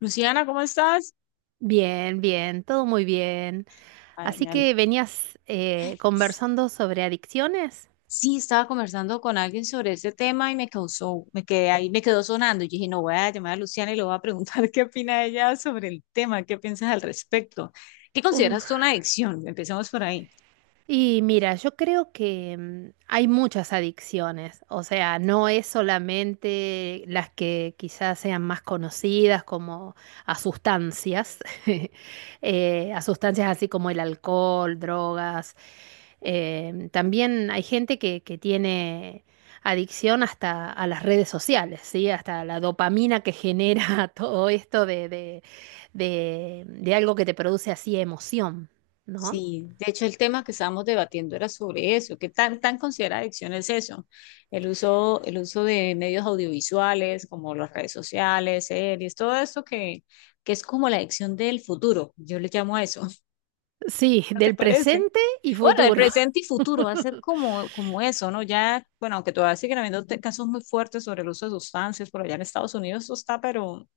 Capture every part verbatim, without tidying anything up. Luciana, ¿cómo estás? Bien, bien, todo muy bien. Ay, Así me ale- que venías eh, conversando sobre adicciones. Sí, estaba conversando con alguien sobre ese tema y me causó, me quedé ahí, me quedó sonando. Y dije, no, voy a llamar a Luciana y le voy a preguntar qué opina ella sobre el tema, qué piensas al respecto. ¿Qué consideras tú una adicción? Empecemos por ahí. Y mira, yo creo que mm, hay muchas adicciones, o sea, no es solamente las que quizás sean más conocidas como a sustancias, eh, a sustancias así como el alcohol, drogas. Eh, también hay gente que, que tiene adicción hasta a las redes sociales, ¿sí? Hasta la dopamina que genera todo esto de, de, de de algo que te produce así emoción, ¿no? Sí, de hecho el tema que estábamos debatiendo era sobre eso, qué tan tan considera adicción es eso, el uso, el uso de medios audiovisuales como las redes sociales, series, todo esto que, que es como la adicción del futuro, yo le llamo a eso. Sí, ¿No te del parece? presente y Bueno, el futuro. presente y futuro va a ser como, como eso, ¿no? Ya, bueno, aunque todavía siguen habiendo te- casos muy fuertes sobre el uso de sustancias, por allá en Estados Unidos eso está, pero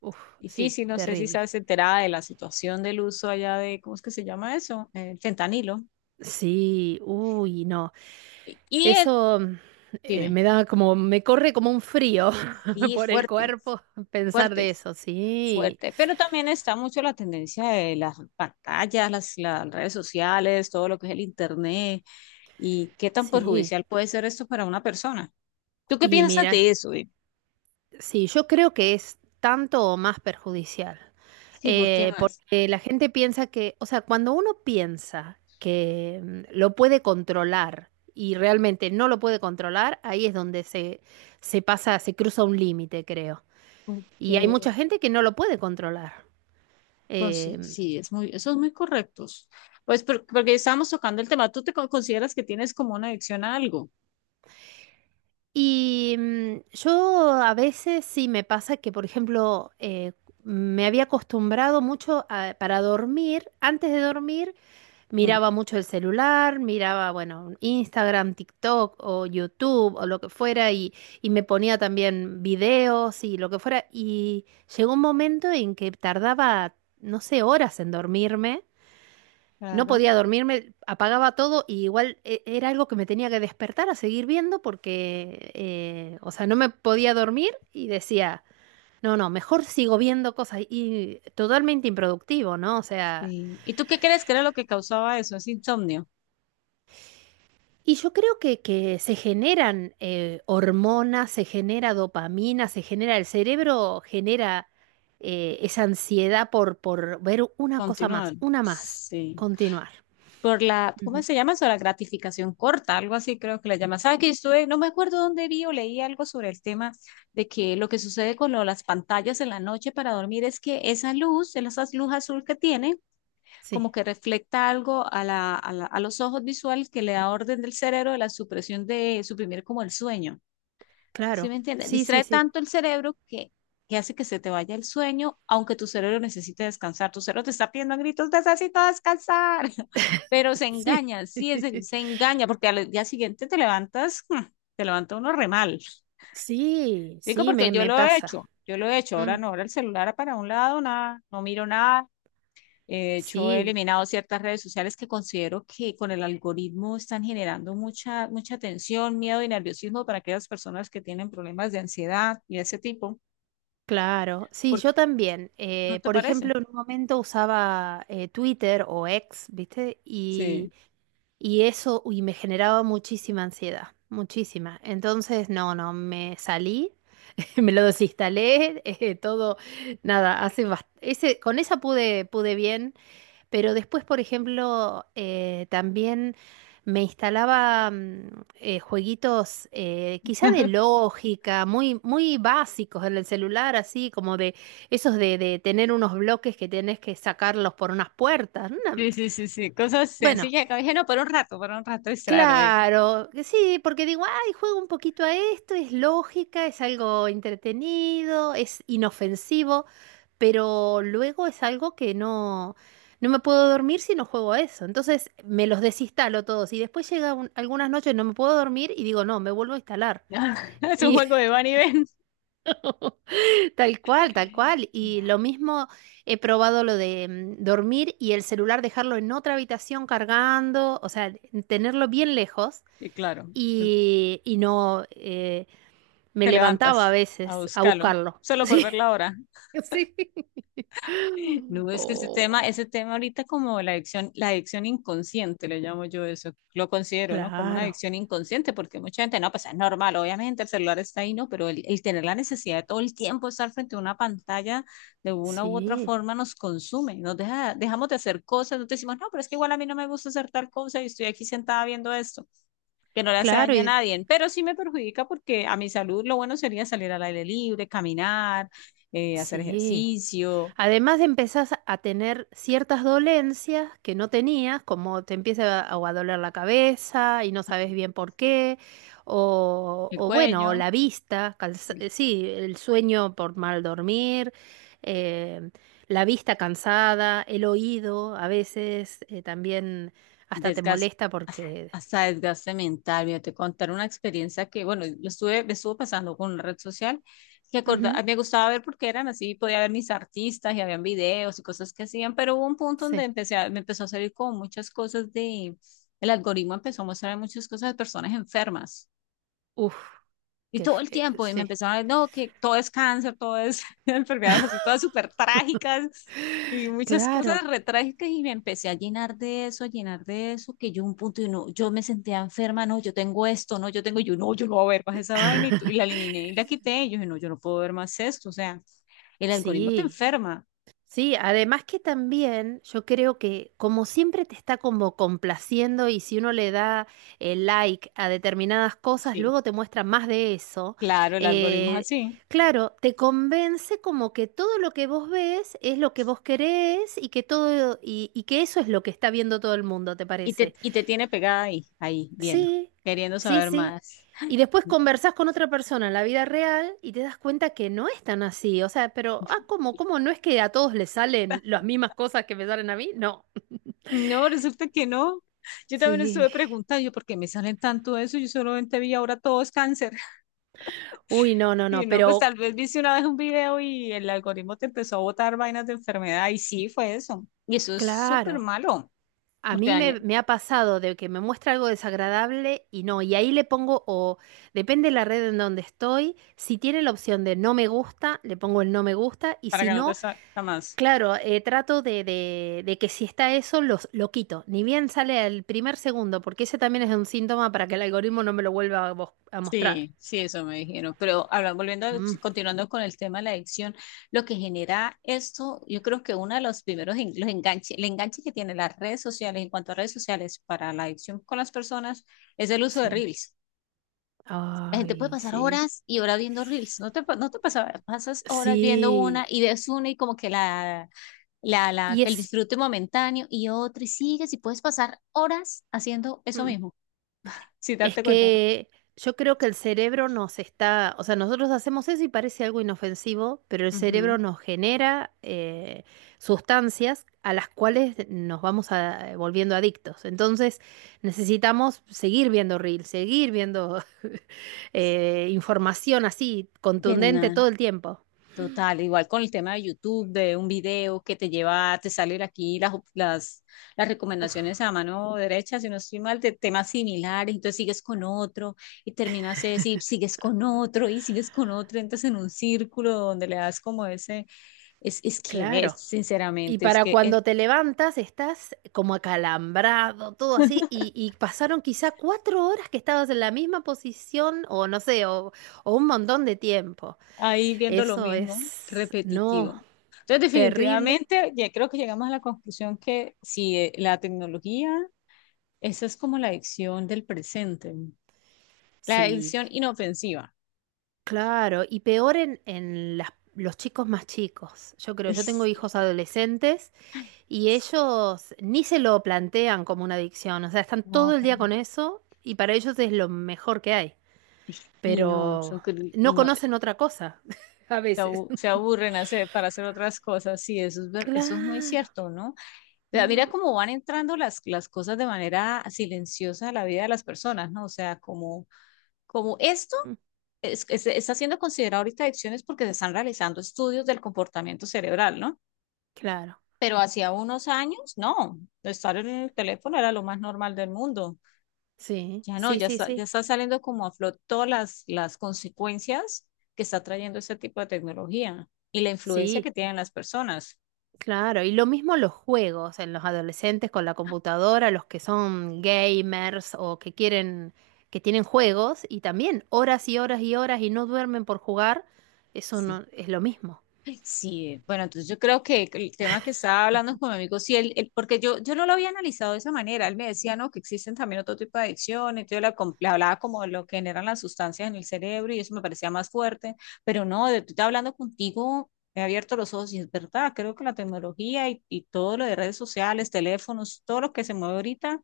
Uf, sí, difícil, no sé si terrible. sabes enterada de la situación del uso allá de, ¿cómo es que se llama eso? El fentanilo. Sí, uy, no. Y el- Eso mm, eh, dime, me da como, me corre como un frío sí, por el fuerte, cuerpo pensar fuerte, de eso. Sí, fuerte, pero también está mucho la tendencia de las pantallas, las, las redes sociales, todo lo que es el internet y qué tan sí. perjudicial puede ser esto para una persona. ¿Tú qué Y piensas mira, de eso? sí, yo creo que es tanto o más perjudicial. Sí, ¿por qué Eh, más? Porque la gente piensa que, o sea, cuando uno piensa que mm, lo puede controlar y realmente no lo puede controlar, ahí es donde se, se pasa, se cruza un límite, creo. Y hay Porque mucha gente que no lo puede controlar. pues, sí, Eh, sí, es muy, eso es muy correctos. Pues por- porque estábamos tocando el tema, ¿tú te co- consideras que tienes como una adicción a algo? y mm, yo a veces sí me pasa que, por ejemplo, eh, me había acostumbrado mucho a- para dormir, antes de dormir, Ujú. miraba mucho el celular, miraba, bueno, Instagram, TikTok o YouTube o lo que fuera y, y me ponía también videos y lo que fuera. Y llegó un momento en que tardaba, no sé, horas en dormirme. No Claro. podía dormirme, apagaba todo y igual e- era algo que me tenía que despertar a seguir viendo porque, eh, o sea, no me podía dormir y decía, no, no, mejor sigo viendo cosas y totalmente improductivo, ¿no? O sea... Sí. ¿Y tú qué crees que era lo que causaba eso? Es insomnio. Y yo creo que, que se generan eh, hormonas, se genera dopamina, se genera, el cerebro genera eh, esa ansiedad por, por ver una cosa Continuar. más, una más, Sí. continuar. Por la, ¿cómo Ujú. se llama eso? La gratificación corta, algo así creo que le llaman. ¿Sabes que estuve, no me acuerdo dónde vi o leí algo sobre el tema de que lo que sucede con lo- las pantallas en la noche para dormir es que esa luz, esa luz azul que tienen, como Sí, que refleja algo a la- a la- a los ojos visuales que le da orden del cerebro de la supresión de suprimir como el sueño. ¿Sí claro, me entiendes? sí, sí, Distrae sí. tanto el cerebro que, que hace que se te vaya el sueño, aunque tu cerebro necesite descansar. Tu cerebro te está pidiendo a gritos, necesito descansar, pero se Sí. engaña, sí, es el- se engaña, porque al día siguiente te levantas, mm, te levanta uno re mal. Sí, Digo, sí, porque me, yo me lo he pasa. hecho, yo lo he hecho, ahora Mm, no, ahora el celular para un lado, nada, no miro nada eh, de hecho, he sí, eliminado ciertas redes sociales que considero que con el algoritmo están generando mucha, mucha tensión, miedo y nerviosismo para aquellas personas que tienen problemas de ansiedad y ese tipo. claro. Sí, Porque, yo también. ¿no Eh, te Por parece? ejemplo, en un momento usaba eh, Twitter o X, ¿viste? Y Sí. y eso, uy, me generaba muchísima ansiedad, muchísima. Entonces, no, no, me salí, me lo desinstalé, eh, todo, nada, hace bast- ese, con esa pude, pude bien, pero después, por ejemplo, eh, también me instalaba mm, eh, jueguitos eh, quizá de lógica, muy, muy básicos en el celular, así como de esos de, de tener unos bloques que tenés que sacarlos por unas puertas. una- Sí, sí, sí, sí. Cosas Bueno, sencillas que dije, no, para un rato, para un rato distraerme. claro, que sí, porque digo, ay, juego un poquito a esto, es lógica, es algo entretenido, es inofensivo, pero luego es algo que no, no me puedo dormir si no juego a eso. Entonces me los desinstalo todos y después llega un- algunas noches no me puedo dormir y digo, no, me vuelvo a instalar. Es un Y juego de van y ven. tal cual, tal cual. Y Claro. lo mismo he probado lo de mm, dormir y el celular dejarlo en otra habitación cargando, o sea, tenerlo bien lejos Y claro, y, y no eh, me te levantaba a levantas a veces a buscarlo, buscarlo. solo por ver la hora. Sí, sí. No, es que ese Oh, tema, ese tema ahorita como la adicción, la adicción inconsciente, le llamo yo eso, lo considero, ¿no? Como una claro, adicción inconsciente, porque mucha gente, no, pues es normal, obviamente el celular está ahí, ¿no? Pero el, el tener la necesidad de todo el tiempo estar frente a una pantalla de una u otra sí, forma nos consume, nos deja, dejamos de hacer cosas, no te decimos, no, pero es que igual a mí no me gusta hacer tal cosa y estoy aquí sentada viendo esto, que no le hace claro, daño a y nadie, pero sí me perjudica porque a mi salud lo bueno sería salir al aire libre, caminar, eh, hacer sí. ejercicio. Además empezás a tener ciertas dolencias que no tenías, como te empieza a, o a doler la cabeza y no sabes bien por qué, o, El o bueno, o cuello, la vista, cansa- el eh, sí, el sueño por mal dormir, eh, la vista cansada, el oído a veces eh, también hasta te desgaste, molesta porque... hasta desgaste mental. Mira, te contar una experiencia que, bueno, lo estuve, me estuvo pasando con una red social que acorda- a Ujú, mí me gustaba ver porque eran así, podía ver mis artistas y habían videos y cosas que hacían, pero hubo un punto donde sí, empecé a- me empezó a salir como muchas cosas de, el algoritmo empezó a mostrar muchas cosas de personas enfermas. uf, Y qué todo el fe- tiempo, y me sí, empezaron a decir, no, que todo es cáncer, todo es enfermedades así, todas súper trágicas y muchas cosas claro, re trágicas, y me empecé a llenar de eso, a llenar de eso, que yo un punto, y no, yo me sentía enferma, no, yo tengo esto, no, yo tengo, y yo no, yo no voy a ver más esa vaina, y, tu- y la eliminé y la quité, y yo dije, no, yo no puedo ver más esto, o sea, el algoritmo te sí. enferma. Sí, además que también yo creo que como siempre te está como complaciendo y si uno le da el like a determinadas cosas, Sí, luego te muestra más de eso. claro, el algoritmo es eh, así, claro, te convence como que todo lo que vos ves es lo que vos querés y que todo y, y que eso es lo que está viendo todo el mundo, ¿te y te, parece? y te tiene pegada ahí, ahí, viendo, Sí, queriendo sí, saber sí. más. Y después conversás con otra persona en la vida real y te das cuenta que no es tan así. O sea, pero, ah, ¿cómo? ¿Cómo no es que a todos les salen las mismas cosas que me salen a mí? No. No, resulta que no. Yo también Sí. estuve preguntando, yo, ¿por qué me salen tanto eso? Yo solamente vi ahora todo es cáncer. Uy, no, no, Y no. no, pues tal Pero, vez viste una vez un video y el algoritmo te empezó a botar vainas de enfermedad y sí, fue eso. Y eso es súper claro, malo, a porque mí me, daña, me ha pasado de que me muestra algo desagradable y no. Y ahí le pongo, o depende de la red en donde estoy, si tiene la opción de no me gusta, le pongo el no me gusta. Y para si que no te no, salga más. claro, eh, trato de, de- de que si está eso, los, lo quito. Ni bien sale el primer segundo, porque ese también es un síntoma para que el algoritmo no me lo vuelva a, mos- a mostrar. Sí, sí, eso me dijeron. Pero ahora volviendo, a- Mm, sí, continuando con el tema de la adicción, lo que genera esto, yo creo que uno de los primeros en- los enganches, el enganche que tienen las redes sociales, en cuanto a redes sociales, para la adicción con las personas, es el uso de sí. Reels. La gente puede Ay, pasar sí. horas y horas viendo Reels. No te, pa- no te pasa, pasas horas viendo una Sí. y ves una y como que la, la, la, Y el es. disfrute momentáneo y otra y sigues y puedes pasar horas haciendo eso mm, mismo, sin Es darte cuenta, que yo creo que el cerebro nos está, o sea, nosotros hacemos eso y parece algo inofensivo, pero el ¿no? cerebro Ujú. nos genera eh, sustancias a las cuales nos vamos a- eh, volviendo adictos. Entonces necesitamos seguir viendo reels, seguir viendo eh, información así contundente Bien, todo el tiempo. total, igual con el tema de YouTube, de un video que te lleva, te salen aquí las, op- las, las Uf, recomendaciones a mano derecha, si no estoy mal, de temas similares, entonces sigues con otro y terminas de decir, sigues con otro y sigues con otro, entras en un círculo donde le das como ese, es, es que ves, claro. Y sinceramente, es para que el- cuando te levantas estás como acalambrado, todo así, y, y pasaron quizá cuatro horas que estabas en la misma posición, o no sé, o, o un montón de tiempo. ahí viendo lo Eso mismo, es, no, repetitivo. Entonces, terrible. definitivamente, ya creo que llegamos a la conclusión que si eh, la tecnología, esa es como la adicción del presente. La Sí, edición inofensiva. claro, y peor en, en las- los chicos más chicos. Yo creo, Uy, yo tengo hijos sí. adolescentes Ay, y ellos ni se lo plantean como una adicción, o sea, están no, todo el para día mí. con eso y para ellos es lo mejor que hay. Y no, son Pero cru- y no no, conocen otra cosa a se veces. abu- se aburren hacer, para hacer otras cosas. Sí, eso es, ver- eso es muy Claro. cierto, ¿no? O sea, mira Ujú, cómo van entrando las, las cosas de manera silenciosa a la vida de las personas, ¿no? O sea, como, como esto ujú, es- es- está siendo considerado ahorita adicciones porque se están realizando estudios del comportamiento cerebral, ¿no? claro. Pero hacía unos años, no, estar en el teléfono era lo más normal del mundo. Sí, Ya no, sí, ya sí, está, ya sí. está saliendo como a flot todas las, las consecuencias que está trayendo ese tipo de tecnología y la influencia que Sí, tienen las personas. claro. Y lo mismo los juegos en los adolescentes con la computadora, los que son gamers o que quieren, que tienen juegos y también horas y horas y horas y no duermen por jugar, eso no es lo mismo. Sí, bueno, entonces yo creo que el tema que estaba hablando con mi amigo, sí, él, él- porque yo, yo no lo había analizado de esa manera, él me decía, no, que existen también otro tipo de adicciones, yo la com- le hablaba como de lo que generan las sustancias en el cerebro y eso me parecía más fuerte, pero no, de, de hablando contigo me he abierto los ojos y es verdad, creo que la tecnología y, y todo lo de redes sociales, teléfonos, todo lo que se mueve ahorita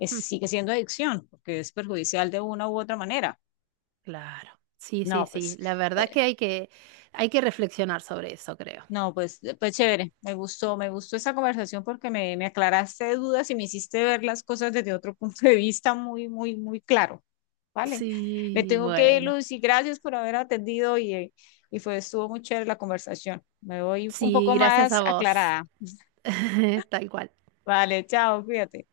es, Mm, sigue siendo adicción, porque es perjudicial de una u otra manera. claro. Sí, sí, No, sí. pues. La verdad que hay que, hay que reflexionar sobre eso, creo. No, pues, pues chévere, me gustó, me gustó esa conversación porque me, me aclaraste dudas y me hiciste ver las cosas desde otro punto de vista muy, muy, muy claro. Vale, me Sí, tengo que ir, bueno. Lucy, gracias por haber atendido y, eh, y fue, estuvo muy chévere la conversación. Me voy un Sí, poco gracias más a vos. aclarada. Tal cual. Vale, chao, cuídate.